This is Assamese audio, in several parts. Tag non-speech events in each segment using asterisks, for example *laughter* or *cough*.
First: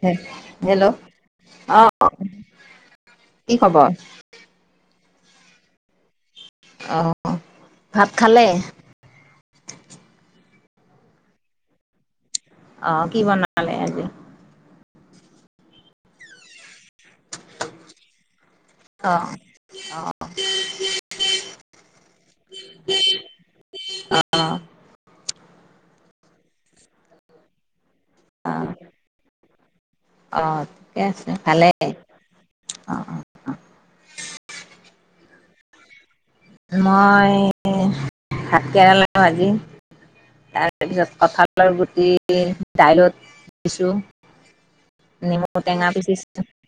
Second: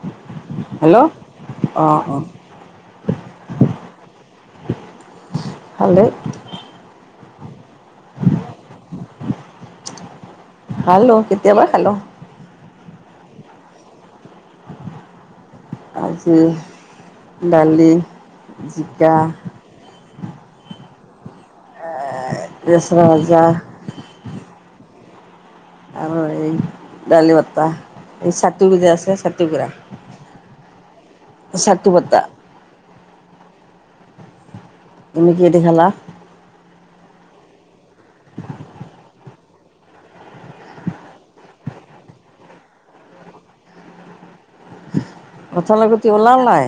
*unintelligible* হেল্ল' অঁ অহ অঁ কি খবৰ। ভালে। অ' ভাত খালে। খালো কেতিয়া বা খালো। অ' কি বনালে আজি। আাজি দালি। জিকা অ', -অ'। *inaudible* লেচৰা ভাজা। অ আৰু এই দালি বতা। এই অ চাতু যে আছে চা *unintelligible* অ' ঠিকে আছে, ভালেই বটা অ', -অ'। অ'। তুমি কিহেদি খালা? মই ভাত কেৰালা ভাজি তাৰপিছত কঁঠালৰ গুটি দাইলত দিছো। নেমু টেঙা কঠালগুটি ওলাল পিচিছো নাই।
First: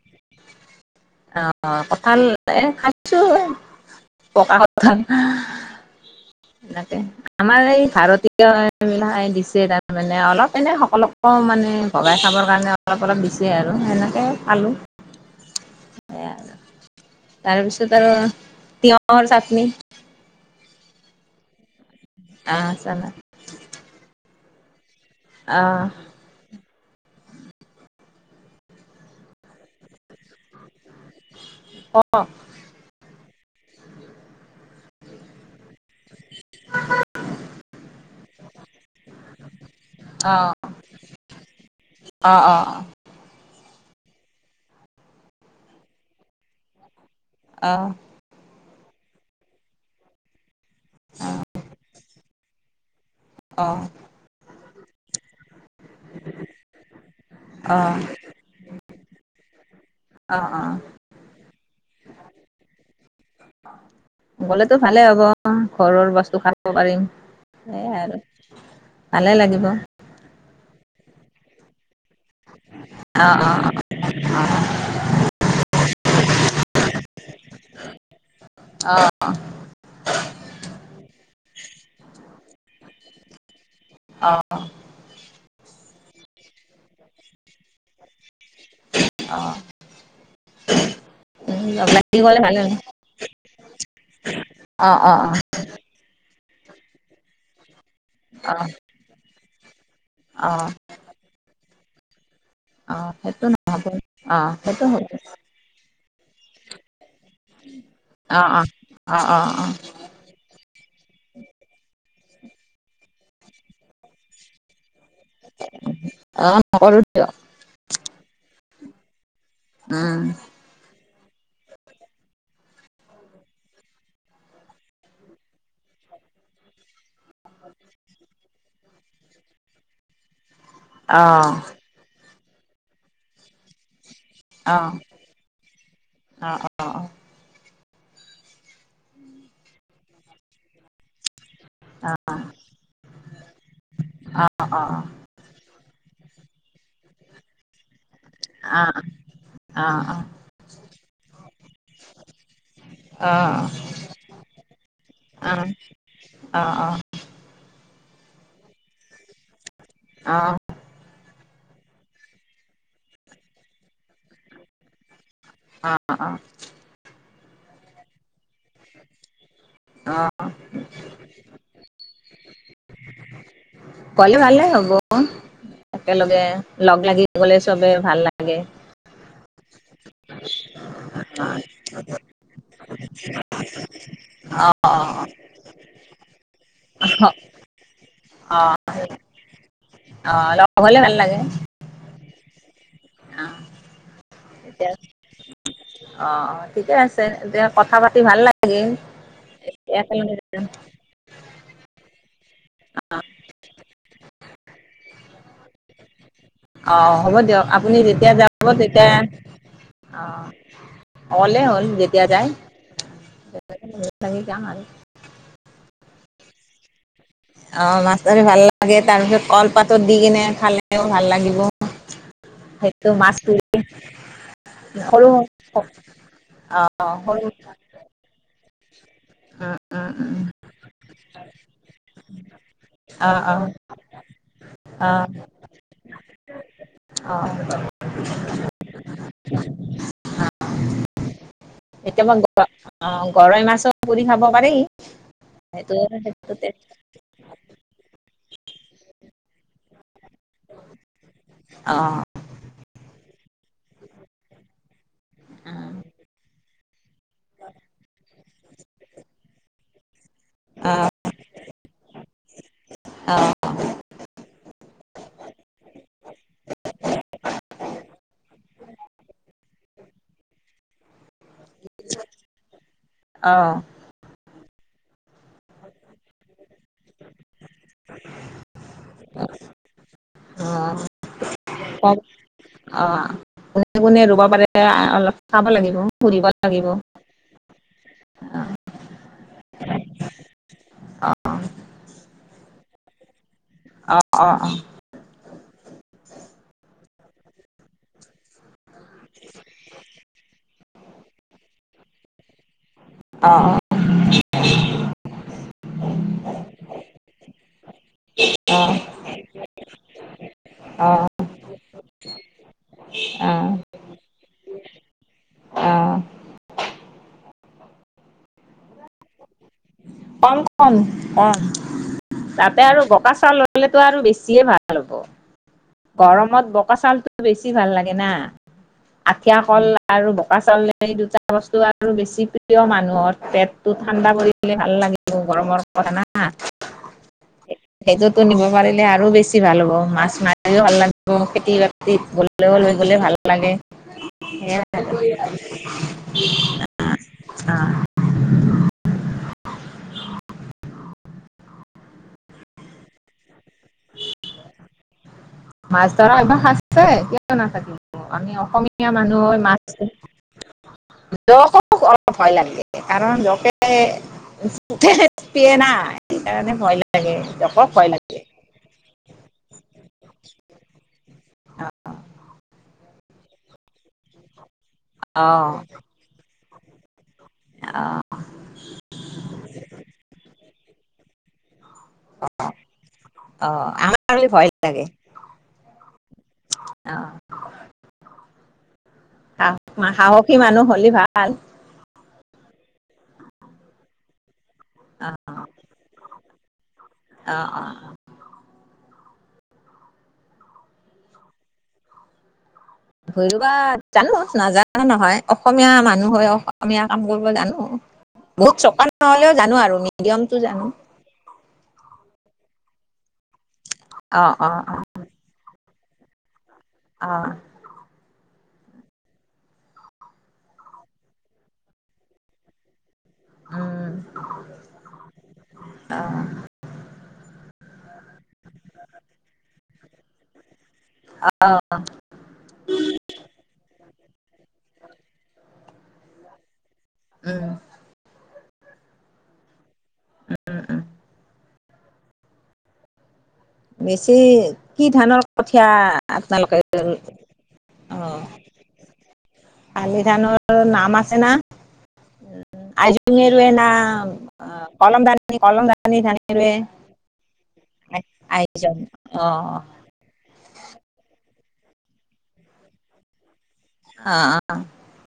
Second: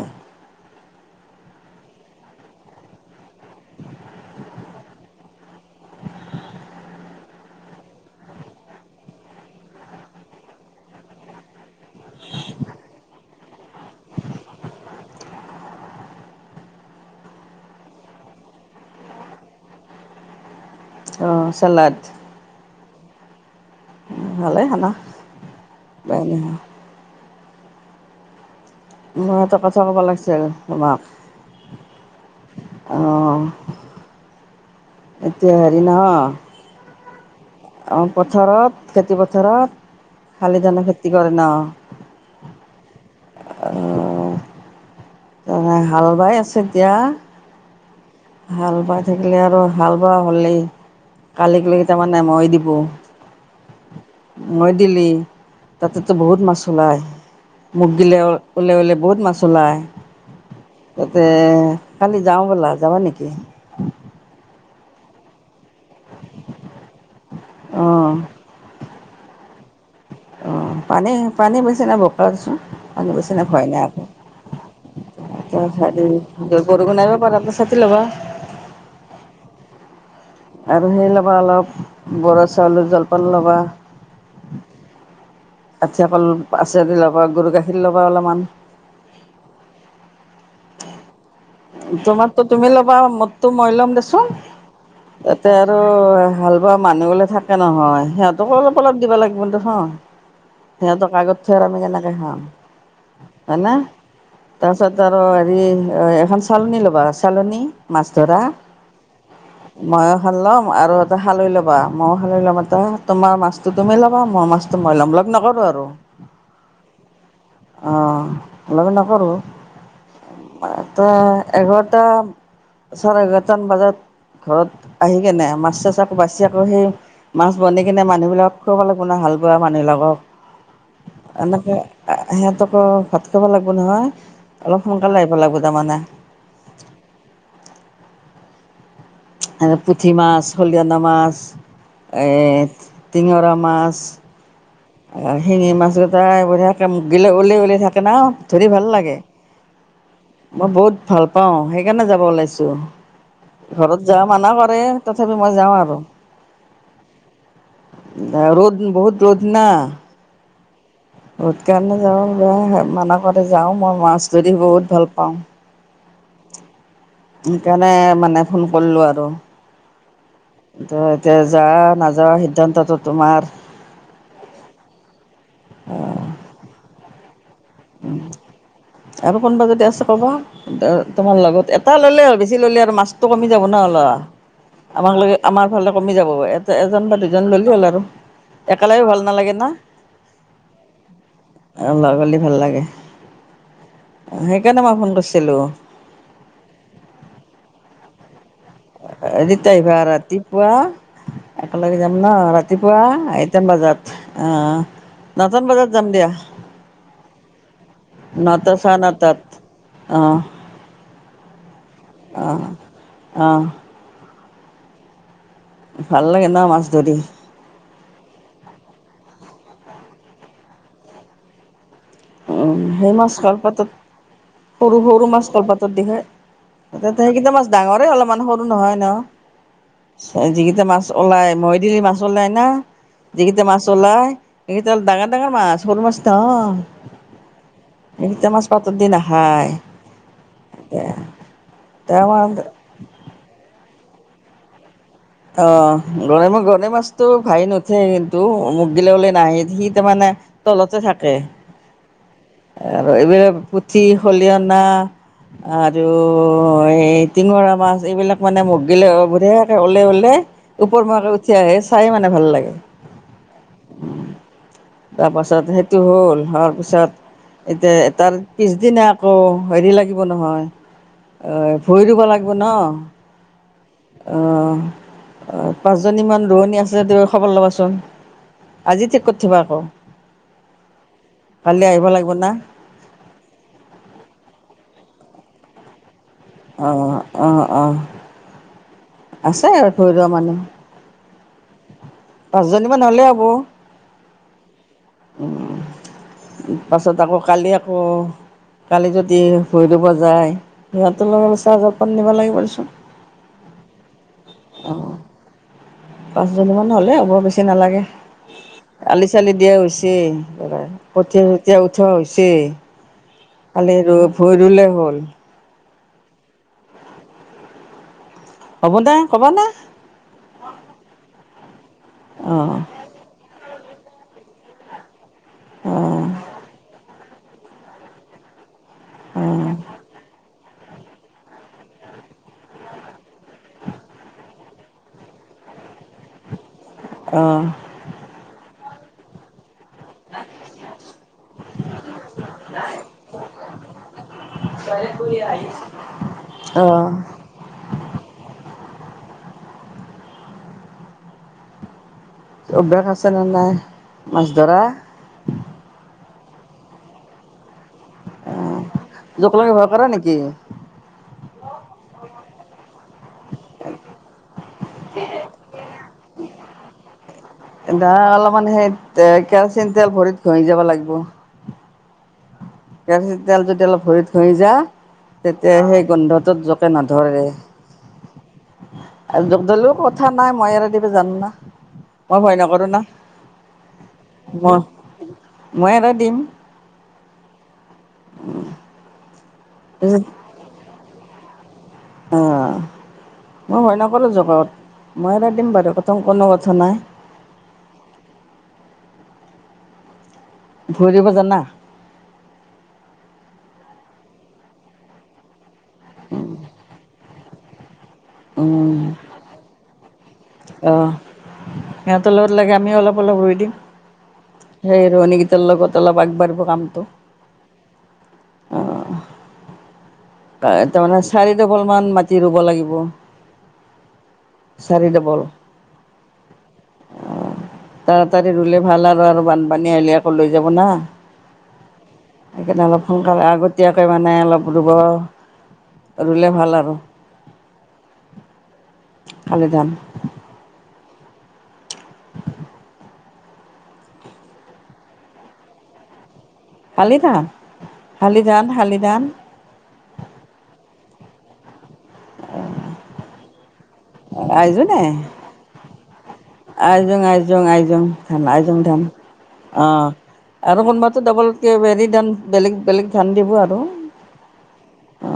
অ' কঠাল এ খাইছো পকা কঠাল। সেনেকে আমাৰ এই ভাৰতীয় এইবিলাই দিছে। তাৰমানে অলপ এনে সকলকো মানে ভগাই খাবৰ কাৰণে অলপ অলপ দিছে আৰু সেনেকে পালো সেয়াই আৰু তাৰপিছত আৰু তিয়ঁহৰ চা চাতনি। অ'। চালাড। *unintelligible* ভালে খানা। আহ উপাই নাই আৰু মই এটা কথা ক'ব লাগিছি। চে তোমাক। অ অ'। এতিয়া হেৰি ন' অহ পথাৰত, খেতি পথাৰত অ শালি ধানৰ খেতি কৰে অ অ অ ন'। আৰু *unintelligible* *unintelligible* ত হাল বাই আছে এতিয়া। আহ। হাল বাই থাকিলে আৰু হাল বোৱা হ'লেই। কালিক লৈকি তাৰ মান নে মই দিম গ *unintelligible* অ'। মই দিল্লী তাতেতো বহুত মাছ ওলায়, মোক দিলে ওলাই ওলোই বহুত মাছ ওলায়। অ অ তাতে কালি যাওঁ বলা। যাবা নেকি? গ'লেতো ভালে হ'ব। অ' ঘৰৰ বস্তু খাব পাৰিম, সেয়াই অঁ আৰু। ভালে লাগিব। অ' পানী, পানী বেছি নাই ব ছোন আ *unintelligible* বেচি ন ভয় অ নাই আকৌ বৰষুণ নাইব পাৰা চাতি ল'বা অ আৰু সেই ল'বা অলপ বৰা চাউলৰ জলপান ল'বা অ আঠা কল পাছে ল'বা, গৰু গাখীৰ ল'বা অলপমান। অ'। লাগি গ'লে তোমাৰতো ভালে তুমি লাগে। ল'বা, মদতো মই ল'ম দেছোন, অ অ অ ইতে আৰুাল মানুহ গলে থাকে নহয় সিহঁতক অ অলপ অলপ দিব লাগে ধ হ *unintelligible* অ সিহঁতৰ আগত থ *unintelligible* আৰু আমি কেনেকে গহম *unintelligible* অ সেইটো হয় না, নহ'ব অ সেইটো তাৰপিছত হ'ব আৰু হেৰি ধ চাল নি লব আছে চালনি মাছ ধৰা অ অ অ অ অ ম *unintelligible* আৰু এটা খালৈ ল'বা, মই খালৈ ল'ম এটা তোমাৰ মাছটো তুমি ল'বা, মোৰ মাছটো মই ল'ম নকৰো আৰু, অ নকৰো দিয়ক অ' *unintelligible* নকৰোঁ উম। ত' এঘাৰটা চাৰে এঘাৰটামান বজাত ঘৰত আহি কেনে, মাছ চাছ আকৌ বাচি আকৌ সেই মাছ বনি কিনে মানুহবিলাক কৰিব লাগিব ন, হাল বোৱা মানুহিলাকক। অ এনেকে সিহঁত আকৌ ভাত খাব লাগিব নহয় অ অ অ অলপ সোনকালে আহিব লাগিব তাৰমানে অ আৰু পুঠি মাছ খলিহনা মাছ টিঙৰা মাছ অ অ অ আৰু শিঙি মাছত বঢ়িয়াকে মুখ গিলা *unintelligible* ওলাই ওলাই থাকে *unintelligible* ধৰি ভাল গ'লে লাগে মই বহুত ভাল পাওঁ সেইকাৰণে যাব ওলাইছো ঘৰত যোৱা মানা কৰে তথাপি মই যাওঁ আৰু ৰ'দ বহুত ৰ'দ ন *unintelligible* *unintelligible* কাৰণে যাওঁ মানা কৰে যাওঁ মই মাছ ধৰি বহুত ভাল পাওঁ। অ সেইকাৰণে মানে ফোন কৰিলো আৰু এতিয়া যোৱা নোযোৱা সিদ্ধান্তটো তোমাৰ ভালে হ'ব একেলগে লগ লাগি গ'লে চবে ভাল লাগে আৰু কোনোবা যদি আছে ক'বা তোমাৰ লগত এটা ল'লে হ'ল বেছি ল'লে আৰু মাছটো কমি যাব ন লোৱা অ আমাৰ ফালে কমি যাব এ এজন বা দুজন ল'লেই হ'ল আৰু অ একেলগে ভাল নালাগে ন অ অ লগ হ'লে ভাল লাগে লগ হ'লে ভাল লাগে। অ সেইকাৰণে এতিয়া মই ফোন কৰিছিলোঁ অ অ ঠিকে আছে এতিয়া কথা পা- -তি ভাল লাগি- *unintelligible* আহিবা ৰাতিপুৱা একেলগে যাম ন ৰাতিপুৱা আইটা‌ন বজাত, আহ নটান বজাত যাম দিয়া অ হ'ব দিয়ক আপুনি যেতিয়া যাব নটা চাৰে তেতিয়া, নটাত অ। অঁ অলে হ'ল। যেতিয়া যায় অঁ অঁ যামাল ভাল লাগে ন মাছ ধৰি। অ মাছ ধৰি ভাল লাগে, তাৰ পিছত কলপাতত দি কিনে খালেও ভাল লাগিব। উ সেইটো সেই মাছ মাছটো কলপাতত, সৰু-সৰু সৰু মাছ কলপাতত দি হয়, অ সৰু সেইকেইটা মাছ উম ডাঙৰে অলপমান স নহয় ন, উম উম যিকেইটা মাছ ওলাই, মই দিলি মাছ ওলাই না, অ অ যিকেইটা মাছ ওলাই, সেইকেইটা অ ডাঙৰ-ডাঙৰ মাছ সৰু মাছ নহয়। অ এইকিটা মাছ পাতত দি নাখায়, এয়া এতিয়া মই তামাৰ অ গৰৈ মাছৰ পুৰি খাব পাৰি অ সেইটো গৰৈ ম, সেইটোতে গৰৈ মাছটো ভাহি নুঠে কিন্তু, ম বিললৈ নাই সি তাৰমানে তলতে থাকে। অ আৰু এইবিলাক পুঠি, খলিহনা অ আৰু *unintelligible* টিঙৰা মাছ, এইবিলাক মানে *unintelligible* বঢ়িয়াকে ওলাই-ওলে ওপৰ মোৱাকে উঠি আহে চাই মানে ভাল লাগে। অ তাৰপাছত সেইটো হ'ল, হোৱাৰ পিছত এতিয়া তাৰ পিছদিনা আকৌ হেৰি লাগিব নহয়। ভৰি দিব লাগিব ন। অ, অ, পাঁচজনীমান ৰোৱণী আছ *unintelligible* তুমি খবৰ ল'বাচোন আজি ঠিক কৰি থ'বা আকৌ। অ কালি আহিব লাগিব না অ' কোনে-কোনে ৰুব পাৰে অলপ চাব লাগিব। সুধিব লাগিব অঁ, অঁ, অঁ। আছে ইয়াত ভূই ৰুৱা মানুহ। দুজনীমান হ'লেই হ'ব। অ, অ, অ। তই তাকো কালি আকৌ কালি যদি ভূই ৰুব যায়, সিহঁতৰ লগত ছাহজত ক'ত নিব লাগিব অ অ পাঁচজনীমান হলেৰ বেছি নালাগে অ আলি চালি দিয়া হৈছে অ কঠীয়া চঠিয়াই উঠোৱা হৈছে অ কালি ভই ৰুলে হ'ল। অহ হ'ব দে ক'বা নে কম কম কম অঁ তাতে আৰু বকা চাউল ললে তটো আৰু বেছিয়ে ভাল হ'ব অঁ গৰমত বোকা চাউলটো বেছি ভাল লাগে না আঠিয়া অঁ কল আৰু বোকা চাউল সেই দুটা বস্তু আৰু বেছি প্ৰিয় মানুহৰ পেটটো ঠাণ্ডা পৰিলে ভাল লাগিব গৰমৰ অঁ *unintelligible* এযোতোনিব পাৰিলে আৰু বেছি ভাল হ'ব মছ ভাল লাগ খেতি বাতিত গলেও লৈ গলে ভাল লাগে সেই অঁ আহ *unintelligible* অভ্যাস আছে নে নাই মাছ ধৰা মাছ ধৰা একবাৰ সছে কিয় নাথাকে আমি অসমীয়া মানুহ জোকলামী ভয় কৰা মাছশ নেকি? ভয় লাগে কাৰণ লোকে পিয়ে নাই সেইকাৰণে ভয় লাগে জকক ভয় ধা লাগে। অলপমান সেই এ কেৰাচিয়ম তেল ভৰিত ঘৰি যাব লাগিব কেৰা তেল যদি অলপ ভৰিত ঘঁহি যা অ', তেতিয়া সেই গোন্ধটোত প ন অ', ধ ধলোও কথা নাই মইাৰ িব যান ন মই ভয় নকৰো না অ', আমাৰ ভয় লাগে মই মই আৰু দিম অ'। াহ তাৰপিছত সাহসী মানুহ হ'লেি ভাল ভাল অ মই হয় নকৰোঁ জগত অ', মই ৰা দিম বাৰু কথম কোনো কথা জনাই অ অ ভৰিব জানা ভুই ৰুবা জানোঁ নাজানা নহয় অসমীয়া মানুহ হৈ অসমীয়া কাম কৰিব জানো। বহুত উম, চকা নহ'লেও জানোঁ আৰু মিডিয়ামটো জানোঁ। অ'। সিহঁতৰ লগত লাগে আমিও অলপ অলপ ৰুই দিম অ', অ', সেই অ', ৰোৱনীকেইটাৰ লগত। *unintelligible* অলপ আগবাঢ়িব কাম অ'। অঁ, তাৰে তাৰমানে চাৰিডফল মান মাটি ৰুব লাগিব। উম। *inaudible* চাৰি ডাবল অ', অহ। *inaudible* তাৰাতাৰি ৰুলে ভাল আৰু আৰু বানপানী আহিলি আকৌ লৈ যাব না। সেইকাৰণে অলপ সোনকালে আগতীয়াকৈ মানে অলপ ৰুব ৰুলে ভাল আৰু। উম, কালি যাম। বেছি কি ধানৰ কঠিয়া আপনালোকে শালি ধান অ, শালি ধান শালি ধান আলি ধানৰ নাম আ *unintelligible* না। আইজোঙে ৰোৱে না *inaudible* *unintelligible* আ, কলম *unintelligible* কলম পানী *inaudible* আইজং, আইজং, আইজং ধান আ *unintelligible* অ'। আৰু কোনোবাটো ডাবলকৈ হেৰি ধান বেলেগ বেলেগ ধান দিব আৰু। আ, অ। অ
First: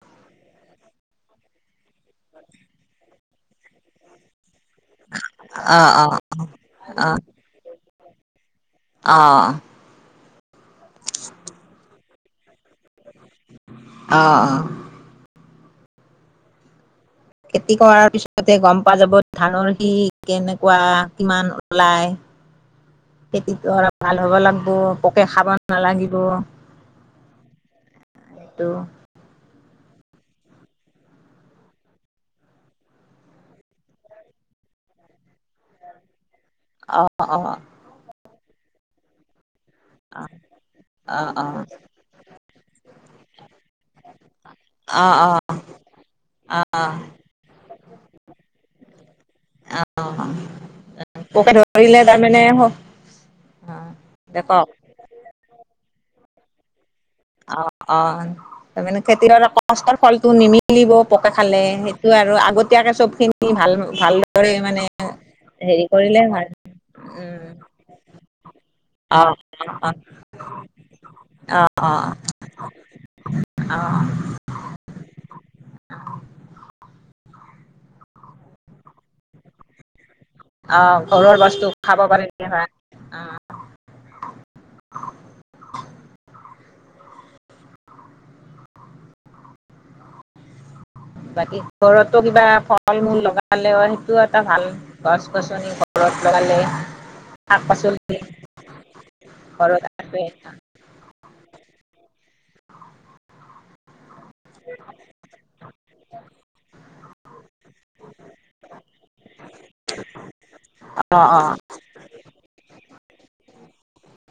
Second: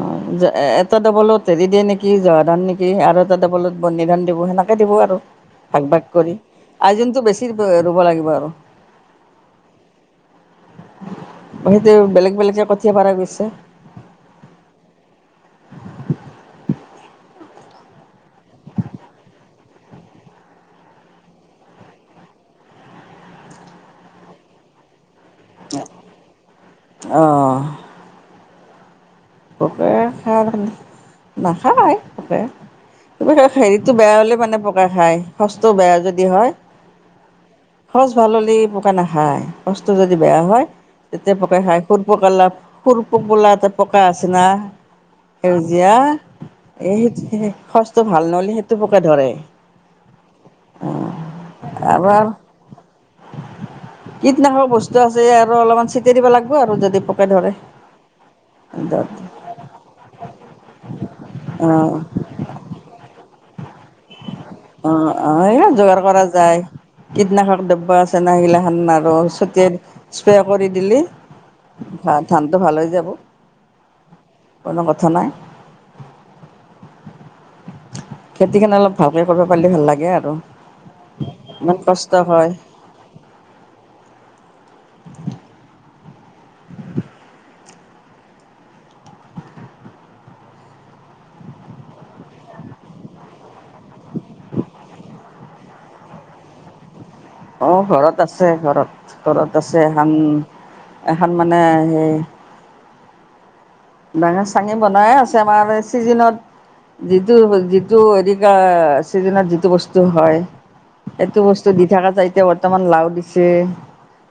এটা ডাবলত হেৰি দিয়ে নেকি জহা ধান নেকি আৰু এটা ডাবলত বন্দী ধান দিব সেনা দিব আৰু অ ভাগ-ভাগ *unintelligible* অ আইজনতটো বেছি ৰুব লাগিব আৰু। অ সেইতো বেলেগ *unintelligible* য পাৰা গৈছে। অ খেতি কৰাৰ পিছতে গম পোৱা যাব ধানৰ সি কেনেকুৱা কিমান ওলাই খেতিটো ভাল হ'ব লাগব। পোকে খাবা নালাগিব অ ত পোকে খাই নাখায় পোকে হেৰিটো বেয়া হ'লে মানে পোকে খায় সচটো বেয়া যদি হয় অ অ প ভাললি পোক নাখায় সচটো যদি অ বেয়া হয় অ তেতিয়া অ পোকে খাই সুৰপকাৰ লাভ স বোলা এটা পাঁচ বিচনা অ অ সেউজীয়া অ এই অ ভাল নহলে সেইটো পোকে ধৰে উম পোকে ধৰিলে আবাৰ তাৰমানে দে ক কীটনাশক বস্তু আছে এ আৰু অলপমান দি দিব লাগব আৰু যদি প অ অ তাৰমানে খেতিয়কৰ কষ্টৰ ফলটো নিমিলিব পোকে খালে অঁ সেইটো আৰু আগতীয়াকে চব খিনি ভাল ভালদৰে মানে অ অ সেই হেৰি যোগাৰ কৰিলে কৰা ভাল। যায় উম, কীটনাশক দ্ৰব্য আছে না সেইগিলাখান আৰু অ', ছটিয়াই অ', স্প্ৰে কৰি দিলি অ', অ', ধ ধানটো ভাল হৈ যাব অ', কোনো কথা নাই খেতি খেন অলপ ভালকে কৰব পাৰলে ভাল লাগে আৰ আহ ঘৰৰ বস্তু খাব পাৰি হয় অহ *unintelligible* বাকী ঘৰতো কিবা ফল মূল লগালেও সেইটোও এটা ভাল গছ গছনি ঘৰত লগালে শাক অ পাচলি ঘৰত আছে ঘৰত ঘৰত আছে এহান এহান মানে সেই ডাঙৰ চাঙি বনাই আছে আমাৰ চিজনত যিটো যিটো হেৰি কা ছিজনত যিটো বস্তু হয় অ', সেইটো অ', বস্তু দি থাকা যায় এতিয়া বৰ্তমান লাও দিছে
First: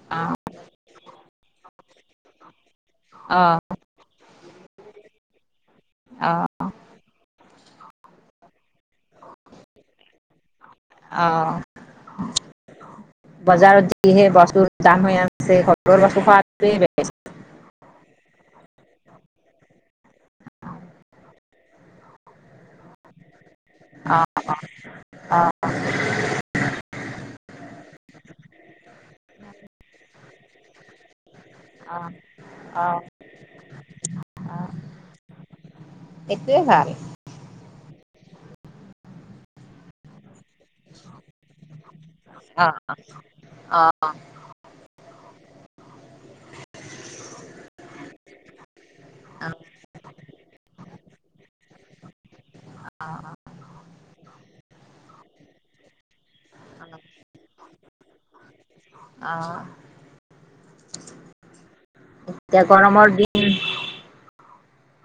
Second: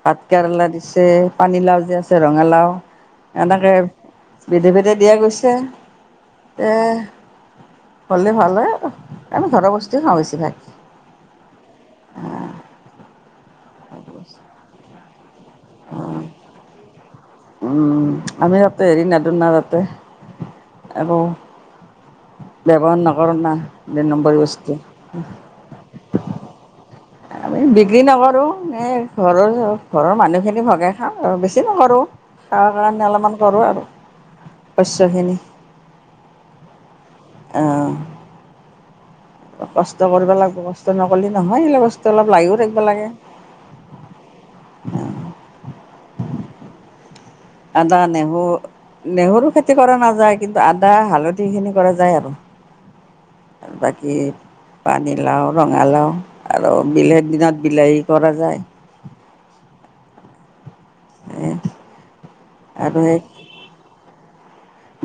ভাত অ', কেৰেলা দিছে পানীলাও যে আছে ৰঙালাও অ', এনেকে বেদে ভেদে দিয়া গৈছে অ', এ কৰলে ভাল হয় আৰ আমি ঘৰৰ বস্তুৱে খাওঁ বেছিভাগ অ'। আ বজাৰত দিহে বাচুৰ তা হৈ আন অহ উম আমি তাতে হেৰি নাদো ন তাতে একো ব্যৱহাৰ নকৰো না দুই অ', নম্বৰী বস্তু আমি বিচ কি নকৰোঁ এ ঘৰৰ হে ঘৰৰ মানুহখিনি সেটো ভগে খাওঁ আৰু বেছি নকৰোঁ খাবা অ', কাৰণে অলপমান কৰোঁ আৰু শস্যখিনি এ ভাল অহঁ কষ্ট কৰিব লাগ কষ্ট নকলে নহয় সেগিলা বস্তু অলপ লাগিও অ', থাকব লাগে অ', অ', আদা নেহ নেহেৰু অ', খেতি কৰা নাযায় কিন্তু আদা হালধি সিখিনি কৰা যায় আৰু বাকী পানীলাওঁ, ৰঙালাওঁ। আৰু বিলাহীৰ দিনত বিলাহী। কৰা যায়। আ'হ। এতিয়া গৰমৰ দিন।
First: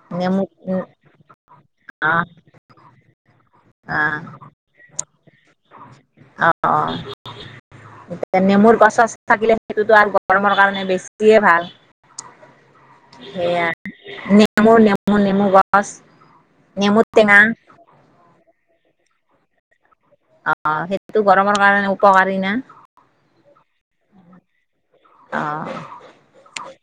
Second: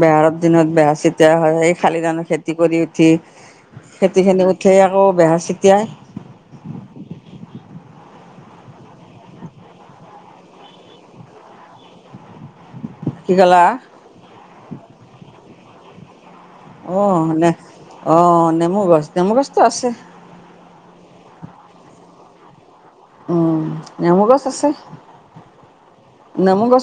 বেহৰৰ নেমু দিনত অ', বেহৰ চিতা তে হয়। শালি অ', ধানৰ খেতি কৰি উঠি। খেতিখিনি কৰিব থৈ ইয়াক আকৌ বেহৰ চতিয়াই অ', অ' এয়া নেমুৰ গছ -চচ থাকিলে সেইটোতো আৰু গৰমৰ কাৰণে বেছিয়ে ভাল। কি ক'লা সেয়া নেমু, নেমু, নেমু *unintelligible* অ' টেঙা নে অ' নেমু নেমুৰ গছ নেমুৰ গছতো আছে। অ' সেইটো গৰমৰ কাৰণে উপকাৰী না। উ'ম নেমু গছ আছে, অ'। নেমু গছ আছে।